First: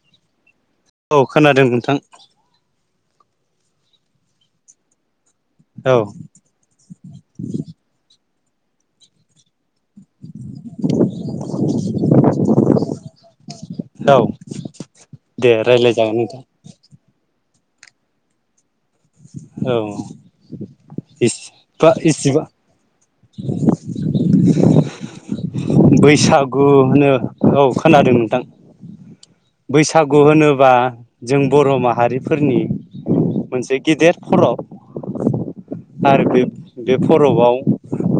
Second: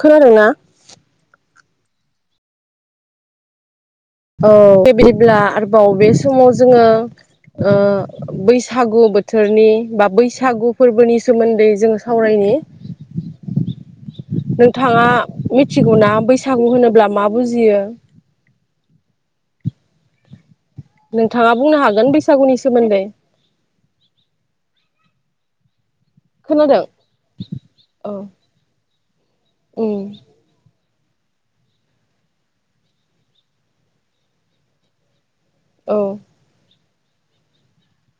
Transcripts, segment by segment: खोनादोंना औ खोनादोंमोन । थां । औ [unintelligible] ब्ला आरोबाव औ बे समाव जोङो ओ बैसागु बो थोरनि बा बैसागु फोरबोनि सोमोन्दै जोङो सावरायनि, औ नोंथाङा दे रायज्लाय मिथिगौना जागोन नोंथां बैसागु होनोब्ला माब बुजि यो? औ । नोंथाङा बुंनो हागोन बैसागुनि सोमोन्दै? [inaudible] बैसागु खोनादों होनो औ औ खोनादों नोंथां । उम बैसागु होनोबा जों बर' माहारिफोरनि मोनसे गेदेर फोरबो औ आर बे बे फरबाव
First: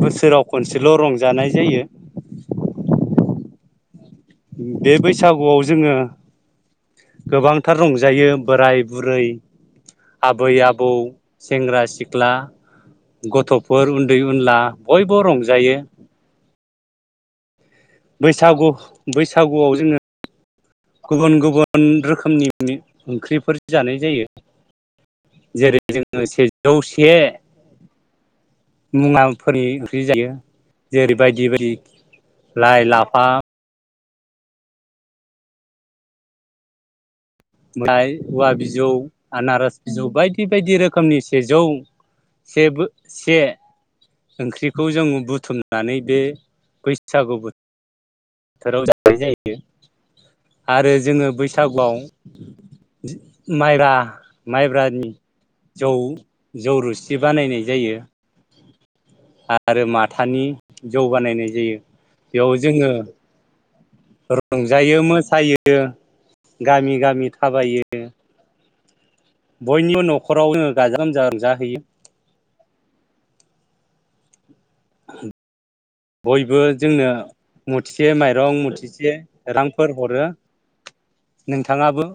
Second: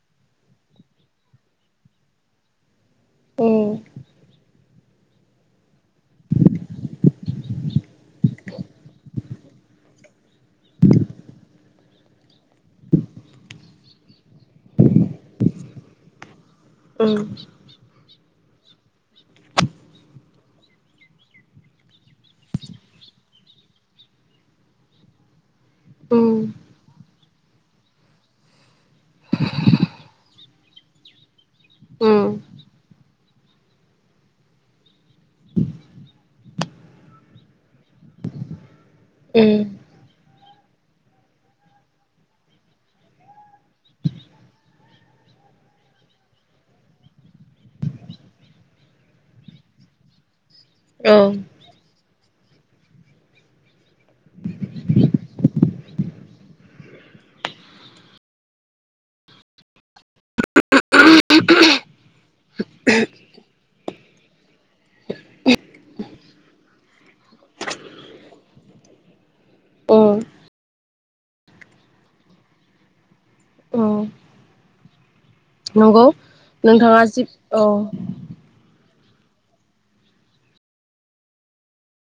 बोसोराव खनसेल' रंजानाय जायो। उम बे बैसागुआव जोङो गोबांथार रंजायो बोराय बुरै आबै आबौ सेंग्रा सिख ख्ला गथ'फोर उ दै उनला बयबो रंजायो। [inaudible] बैसागु बैसागुआव जोङो गुबुन गुबुन रोखोमनि ओंख्रिफोर जानाय जायो। जेरै उम जोङो सेजौ से मुवाफोरनि ओंख्रि जायो। जेरैबायदि उम लाइ लाफा [inaudible] औवा बि जौ उम आनारस बिजौ बायदि बे बायदि रोखोमनि सेजौ सेबो से ओंख्रिखौ जों बुथुमनानै बे बैसागु बोथोर थोराव जानाय जायो। आरो औ जोङो बैसागुआव माइब्रा माइब्रानि जौ जौ रोसि बानायनाय जायो। आरो माथानि जौ बानायनाय जायो बेयाव जोङो रंजायो मोसायो गामि गामि थाबायो औ बयनिबो न'खराव जोङो गाजा गोमजा रंजाहैयो औ [unintelligible] नंगौ बयबो नोंथाङा जोंनो जि औ मुथिसे माइरं मुथिसे रांफोर हरो नोंथाङाबो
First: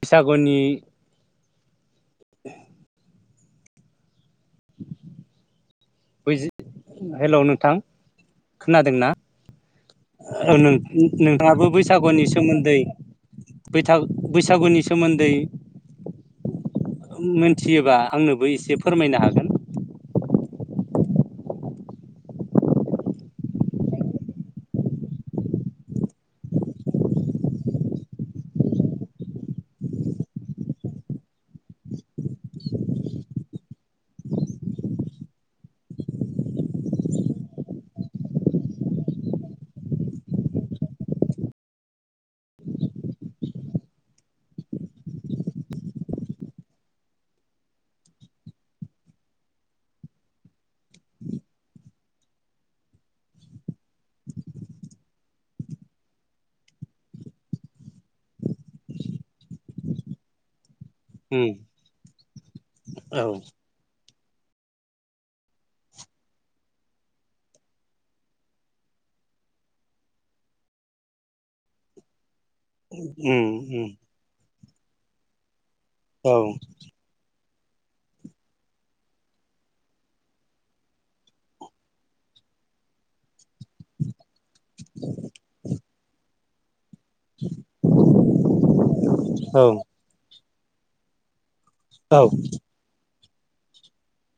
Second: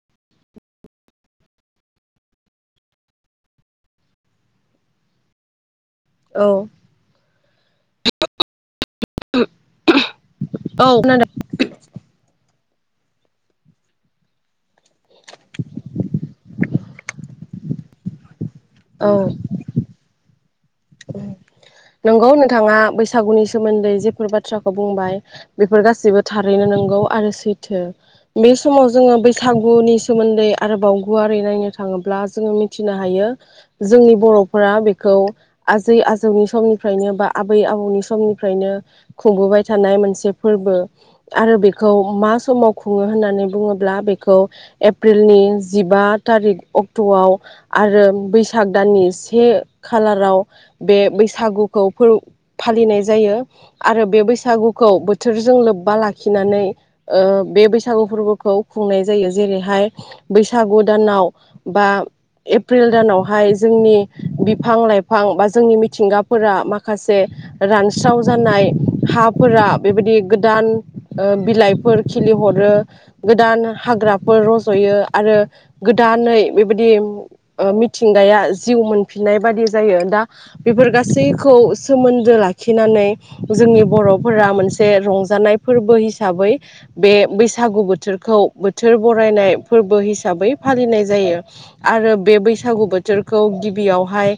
बैसागुनि औ हेल' नोंथां खोनादोंना औ खोनादों नोंथाङाबो बैसागुनि सोमोन्दै बैथा बैसागुनि सोमोन्दै मोनथियोबा आंनोबो एसे फोरमायनो औ हागोन नंगौ नोंथाङा बैसागुनि सोमोन्दै जेफोर बाथ्राखौ बुंबाय बेफोर गासैबो थारैनो नंगौ आरो सैथो बे समाव जोङो बैसागुनि सोमोन्दै आरोबाव गुवारै नायनो थाङोब्ला जोङो मिथिनो हायो जोंनि बर'फोरा बेखौ आजै आजौनि समनिफ्रायनो बा आबै आबौनि समनिफ्रायनो खुंबोबाय थानाय मोनसे फोरबो आरो बेखौ मा समाव खुङो होननानै बुङोब्ला बेखौ एप्रिलनि जिबा थारिक अक्ट'आव आरो बैसाग दाननि से खालाराव बे बैसागुखौ फालिनाय जायो आरो बे बैसागुखौ बोथोरजों लोब्बा लाखिनानै ओ बे बैसागु फोरबोखौ खुंनाय जायो जेरैहाय बैसागु दानाव उम बा एप्रिल औ दानावहाय जोंनि बिफां लाइ फां बा जोंनि मिथिंगाफोरा माखासे रानस्राव जानाय हाफोरा बेबायदि गोदान बिलाइफोर खिलिहर आरो उम गोदान उम हाग्राफोर जयो आरो औ गोदानै बेबायदि ओ मिथिंगाया जिउ मोनफिननाय बादि जायो ।दा बेफोर गासैखौ सोमोन्दो लाखिनानै जोंनि बर'फोरा मोनसे रंजानाय फोरबो हिसाबै बे बैसागु बोथोरखौ बोथोर बरायनाय औ फोरबो हिसाबै फालिनाय जायो। आरो औ बे बैसागु बो थोरखौ गिबियावहाय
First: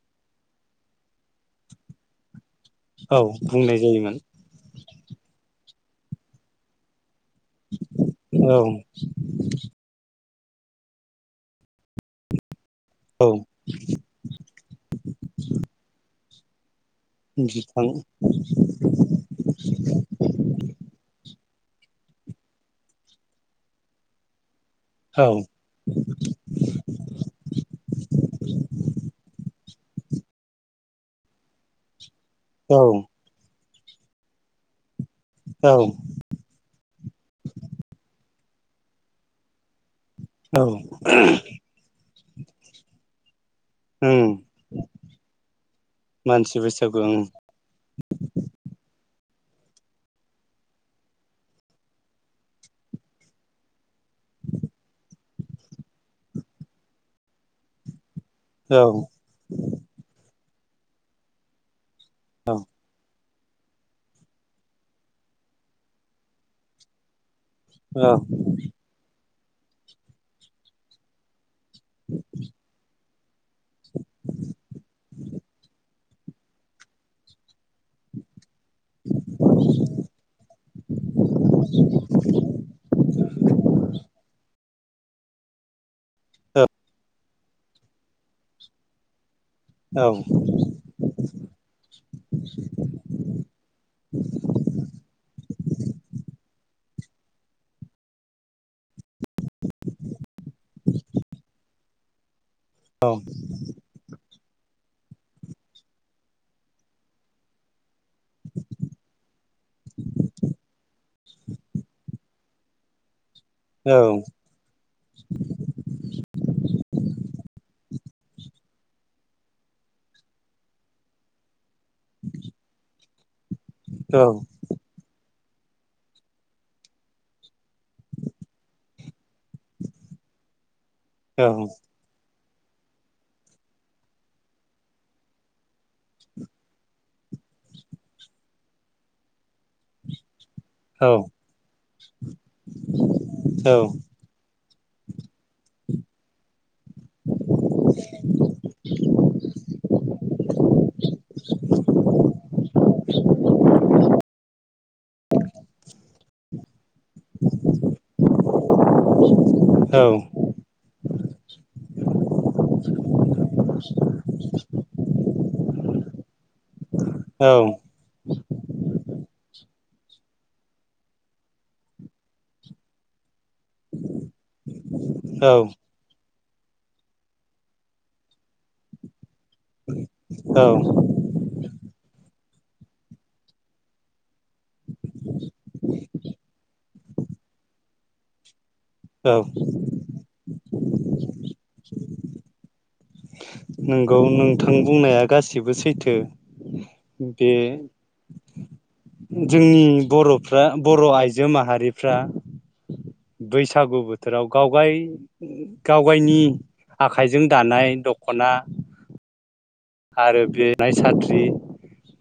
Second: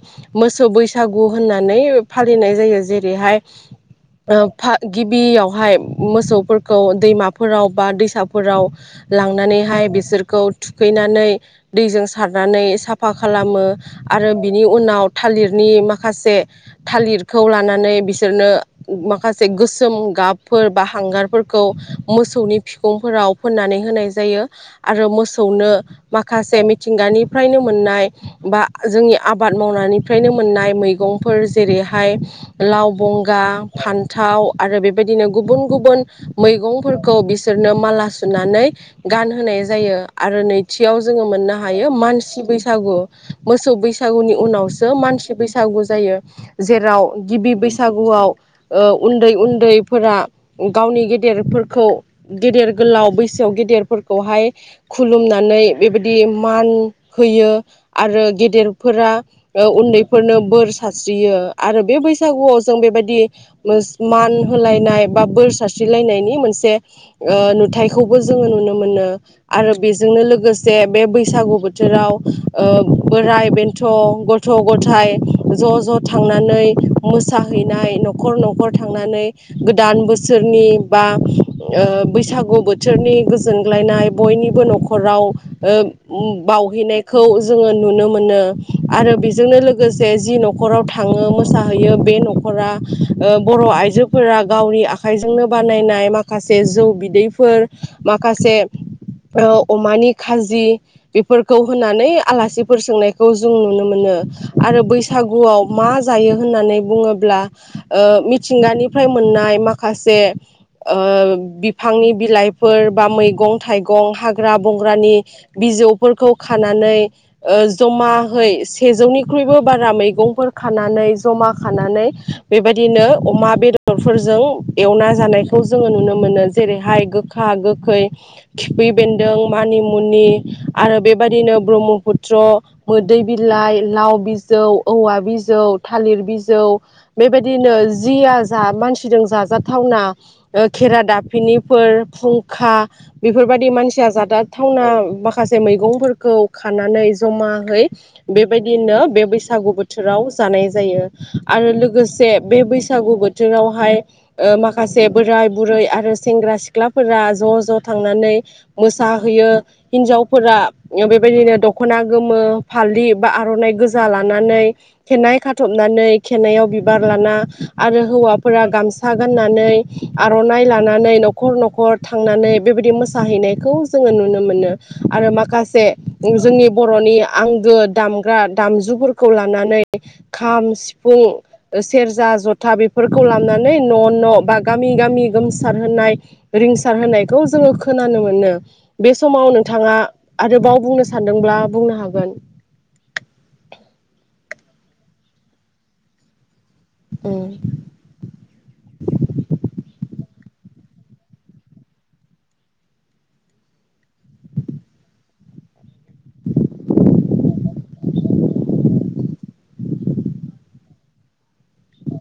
मोसौ बैसागु होननानै फालिनाय जायो औ जेरैहाय बुंनाय जायोमोन ओ गिबियावहाय मोसौफोरखौ दैमा फोराव बा औ दैसाफोराव लांनानैहाय बिसोर थुखैनानै दैजों सारनानै साफा औ खालामो आरो बिनि उनाव थालिरनि माखा से थालिरखौ बिफां लानानै बिसोरनो माखासे गोसोम गाबफोर बा हांगारफोर खौ मोसौनि फिखंफोराव फोननानै होनाय जायो। आरो औ मोसौनो माखासे मिथिंगानिफ्रायनो मोननाय बा जोंनि आबाद मावनानै फ्रायनो मोननाय मैगंफोर जेरैहाय औ लाव बंगा फान्थाव आरो बे बेबायदिनो गुबुन औ गुबुन मैगंफोरखौ बिसोरनो माला सुनानै गानहोनाय जायो। आरो औ नैथियाव जोङो मोननो हायो मानसि सि बैसागु मोसौ उम बैसागुनि उनाव मानसि बैसागु जायो मानसि बैसागु जेराव ओं गिबि बैसागुआव ओ उन्दै उन्दैफोरा गावनि गेदेरफोरखौ गेदेर गोलाव बैसोआव गेदेरफोरखौहाय खुलुमनानै बेबायदि मान होयो आरो गेदेरफोरा औ बेफोरनो बोर सारस्रियो आरो बे बैस बैसागुआव जों बेबायदि मान होलायनाय बा बोर सारस्रिलायनायनि मोनसे ओ औ नुथायखौबो जोङो नुनो मोनो। आरो बेजोंनो लोगोसे बे बैसागु बोथ बोथोराव ओ बोराय बेन्थ' गथ गथ' गथाइ ज' ज' थांनानै मोसाहैनाय नखर नख नखर थांनानै गोदान बोसोरनि बा ओ बैसागु बोथोरनि गोजोनग्लायनाय बयनिबो नखर खराव ओ ओम बावहैनायख खौ जोङो नुनो मोनो आरो बिस बिजोंनो औ लोगोसे जि नखराव थाङो मोसाहैयो बे नखरा ओ बर' आइजोफोरा गावनि आखाइजोंनो बानायनाय माखासे से जौ बिदैफोर माखासे ओ अमानि खाजि बेफोरखौ होननानै आलासि फोर औ सोंनायखौ जों नुनो मोनो। आरो बैसागुआव मा जायो होननानै बुङोब्ला ओ मिथिंगानिफ्राय मोननाय माखासे ओ बिफांनि बिलाइ फोर बा मैग मैगं औ औ थाइगं हाग्रा बंग्रानि बिजौफोरखौ खानानै ओ जमाहै सेजौनि ख्रुइबो बारा मैगंफोर खानानै जमा खानानै बेबायदिनो अमा बेदरफोरजों एवना जानाय खौ जोङो नुनो मोनो जेरैहाय गोखा गोखै, खिफि बेन्दों, मानिमुनि आरो बेबायदिनो ब्रह्मफुत्र मोदै बिलाइ लाउ बिजौ औवा बिजौ थालिर बिजौ बेबायदिनो जिया जा मानसिजों जाजाथावना ओ खेरा दाफिनिफोर फुंखा बेफोरबायदि मानसिया जादा थावना माखासे मैगं फोरखौ खानानै जमाहै बेबायदिनो सागु बोथोराव जानाय जायो आरो लोगोसे बे बैसागु बोथोरावहाय ओ माखासे बोराय बुरै आरो सेंग्रा सिख्लाफोरा ज' ज' थांनानै मोसाहोयो हिन्जावफोरा बेबायदिनो दख'ना गोमो फालि बा आर'नाइ गोज जा लानानै खेनाय खाथबनानै खेनायाव बि बिबार लाना आरो हौवा फोरा गामसा गाननानै आर'नाइ लानानै न'खर न'खर थांनानै बेबायदि मोसाहैनायफोर खौ जोङो नुनो मोनो आरो औ औ माखासे जोंनि बर'नि आंगो दामग्रा दामजुफोर खौ लानानै खाम, सिफुं, सेरजा, ज' था बेफोरखौ लानानै न' न' बा गामि गामि गोमसार होनाय रिंसार होनायखौ जोङो खोनानो मोनो। बे औ समाव नोंथाङा आरोबाव बुंनो सान्दोंब्ला बुंनो हाग गोन। नोंगौ नों थां बुंनाया गासिबो सैथो। बे जोंनि बर'फ्रा बर' आइजो माहारिफ्रा बैसागु बोथोराव गावगाय गावगायनि आखाइजों दानाय दख'ना आरो बे नाय साथ्रि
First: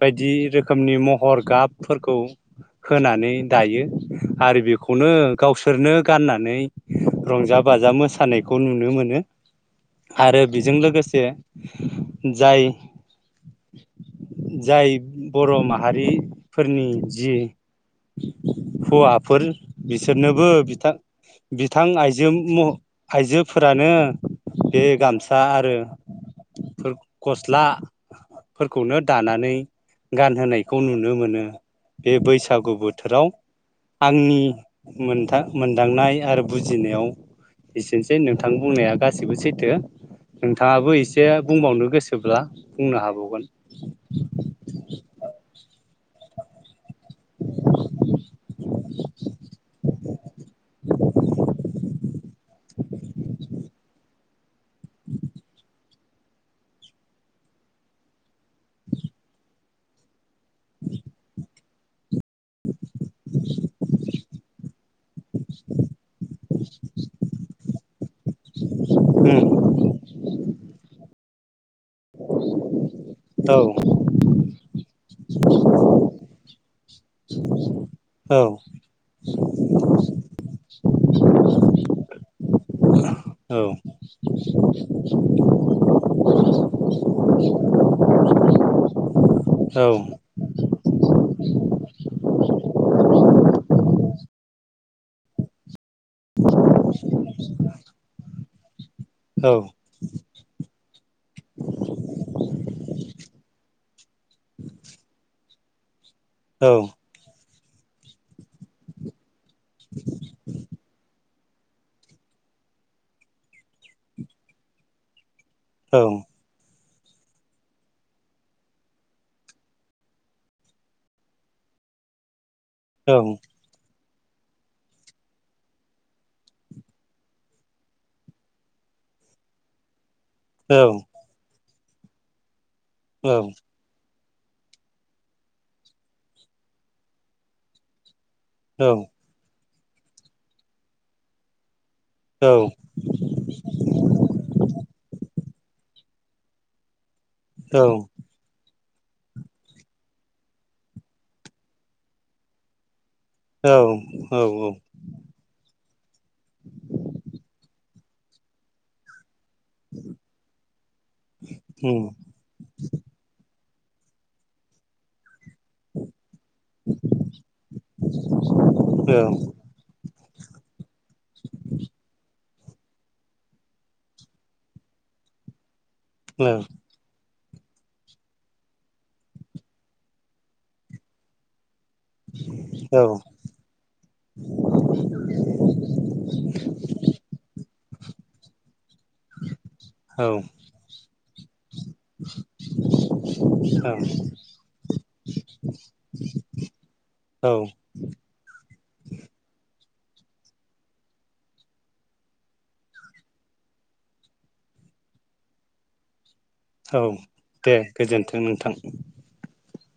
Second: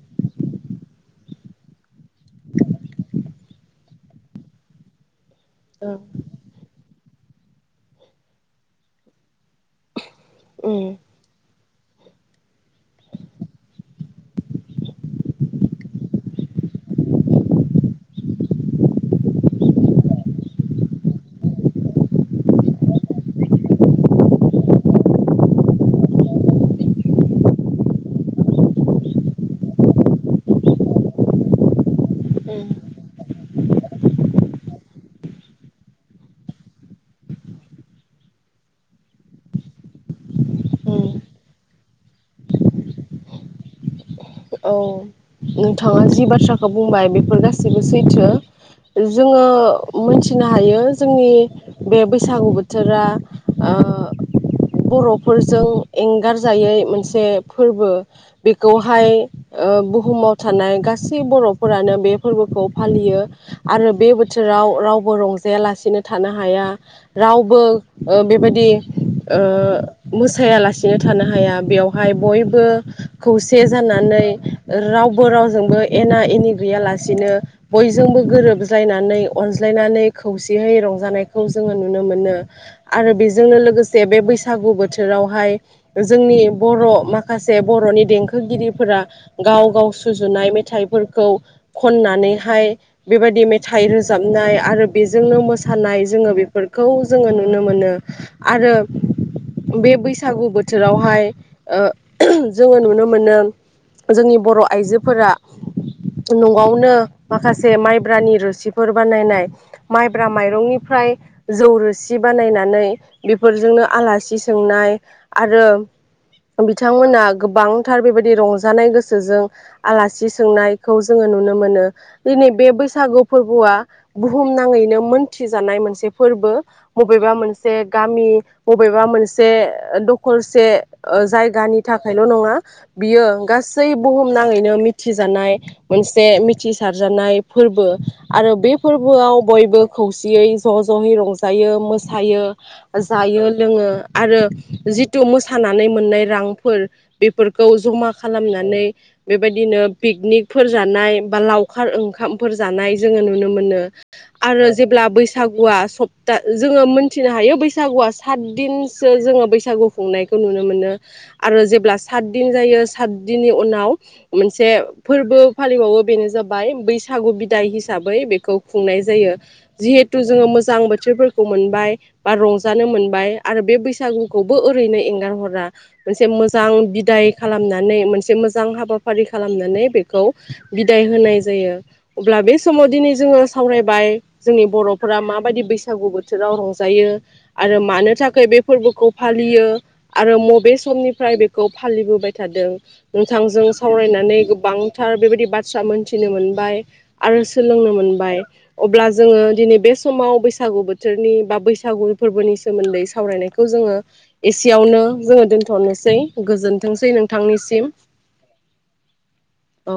बायदि रोखोमनि महर गाबफोरखौ होनानै दायो आरो बेखौनो गावसोरनो गाननानै रंजा बाजा मोसानायखौ नुनो मोनो। आरो बेजों लोगोसे [unintelligible] जाय जाय बर' माहारिफोरनि जि हौवाफोर बिसोरनोबो बिथां बिथां आइजो म आइजोफोरानो बे गामसा आरो फोर गस्लाफोरखौनो दानानै गानहोनायखौ नुनो मोनो बे बैसागु बोथोराव आंनि मोनथां मोनदांनाय आरो बुजिनायाव एसेनोसै नोंथां बुंनाया गासैबो सैथो नोंथाङाबो एसे बुंबावनो गो सोब्ला बुंनो हाबावगोन। औ फोर गासिबो सैथो जोङो मिथिनो हायो जोंनि बे बैसागु बो थोरा अ बर'फोरजों एंगारजायै मोनसे फोरबो बेखौहाय ओ बुहुमाव थानाय गासै बर' फोरानो बे फोरबोखौ फालियो आरो बे थोराव राव बो रंजायालासिनो थानो हाया रावबो ओ बेबायदि ओ मोसाया लासिनो थानो हाया। [unintelligible] बेवहाय बयबो औ खौसे जानानै रावबो रावजोंबो एना एनि गैया लास सिनो बयजोंबो औ गोरोबलायनानै अनज्लायनानै खौसेयै रंजानायखौ जोङो नुनो मोनो आरो बेजोंनो औ लोगोसे बे बैसागु बोथोरावहाय जोंनि बर' माखासे बर'नि देंखोगिरिफोरा गाव औ गाव सुजुनाय मेथाइफोरखौ खननानै हाय बेबायदि मेथाइ रोजाबनाय आरो बेजोंनो मोसानाय जोङो बेफोरखौ जोङो नुनो मोनो। आरो औ बे बैसागु बोथोरावहाय ओ जोङो नुनो मोनो जोंनि बर' आइजोफोरा औ न'आवनो माखा से माइब्रानि रोसिफोर बानायनाय माइब्रा माइरंनिफ्राय जौरोसि बानायनानै बेफोरजोंनो आलासि सोंनाय आरो औ [unintelligible] बिथांमोना गोबांथार बेबायदि रंज जानाय गोसोजों आलासि सोंनायखौ जोङो नुनो मोनो दिनै बे औ बैसागु फोरबोआ बुहुम नाङैनो मोनथिजानाय मोनसे फोरबो बबेबा मोनसे गामि बबेबा मोनसे खरसे ओ जायगानि थाखायल' नङा बियो बुहुम नाङैनो मिथिजानाय मोनसे मिथिसारजानाय फोरबो। आरो बे फोरबोआव बयबो खौसेयै ज जयै रंजायो मोस थायो जायो लोङो आरो जिथु मुस सानानै मोननाय रांफोर बेफोरखौ औ जमा नानै बेबायदिनो पिकनिकफोर जानाय बा लावखार ओंखामफोर जानाय जोङो नुनो औ मोनो आरो जेब्ला बैसागुआ सब दा जोङो मोनथिनो हायो बैसागुआ सात दिनसो जोङो सागु खुंनायखौ नुनो मोनो आरो जेब्ला उम सात दिन जायो उनाव मोनसे फोरबो फालिबावो बेनो जाबाय बैसागु बिदाय हिसाबै बेखौ खुंनाय औ जायो जिहेथु जोङो मोजां बोथोरफोरखौ मोनबाय बा रंज जानो मोनबाय आरो बे बैसागुखौबो ओरैनो एंगारहरा मोनसे मोजां बिदाय खालामना नानै मोनसे मोजां हाबाफारि खालामनानै बेखौ बिदाय होनाय जायो अब्ला बे समाव दिनै जोङो सावरायबाय जोंनि बरफोरा माबायदि बैसागु बोथोराव रंजायो आरो मानो थाखाय बे फोरबोखौ फालियो आरो मबे समनिफ्राय बे खौ फालि थादों नोंथांजों सावरायनानै गोबांथार बेबायदि बाथ्रा मोनथिनो मोन बाय आरो औ सोलोंनो मोनबाय अब्ला जोङो दिनै बे समाव बैसागु बोथोरनि बा बैसागु फोरबोनि सोमोन्दै सावरायनायखौ जोङो एसेयावनो जोङो दोनथनोसै औ गोजोन्थोंसै नों दे गोजोन्थों नोंथां औ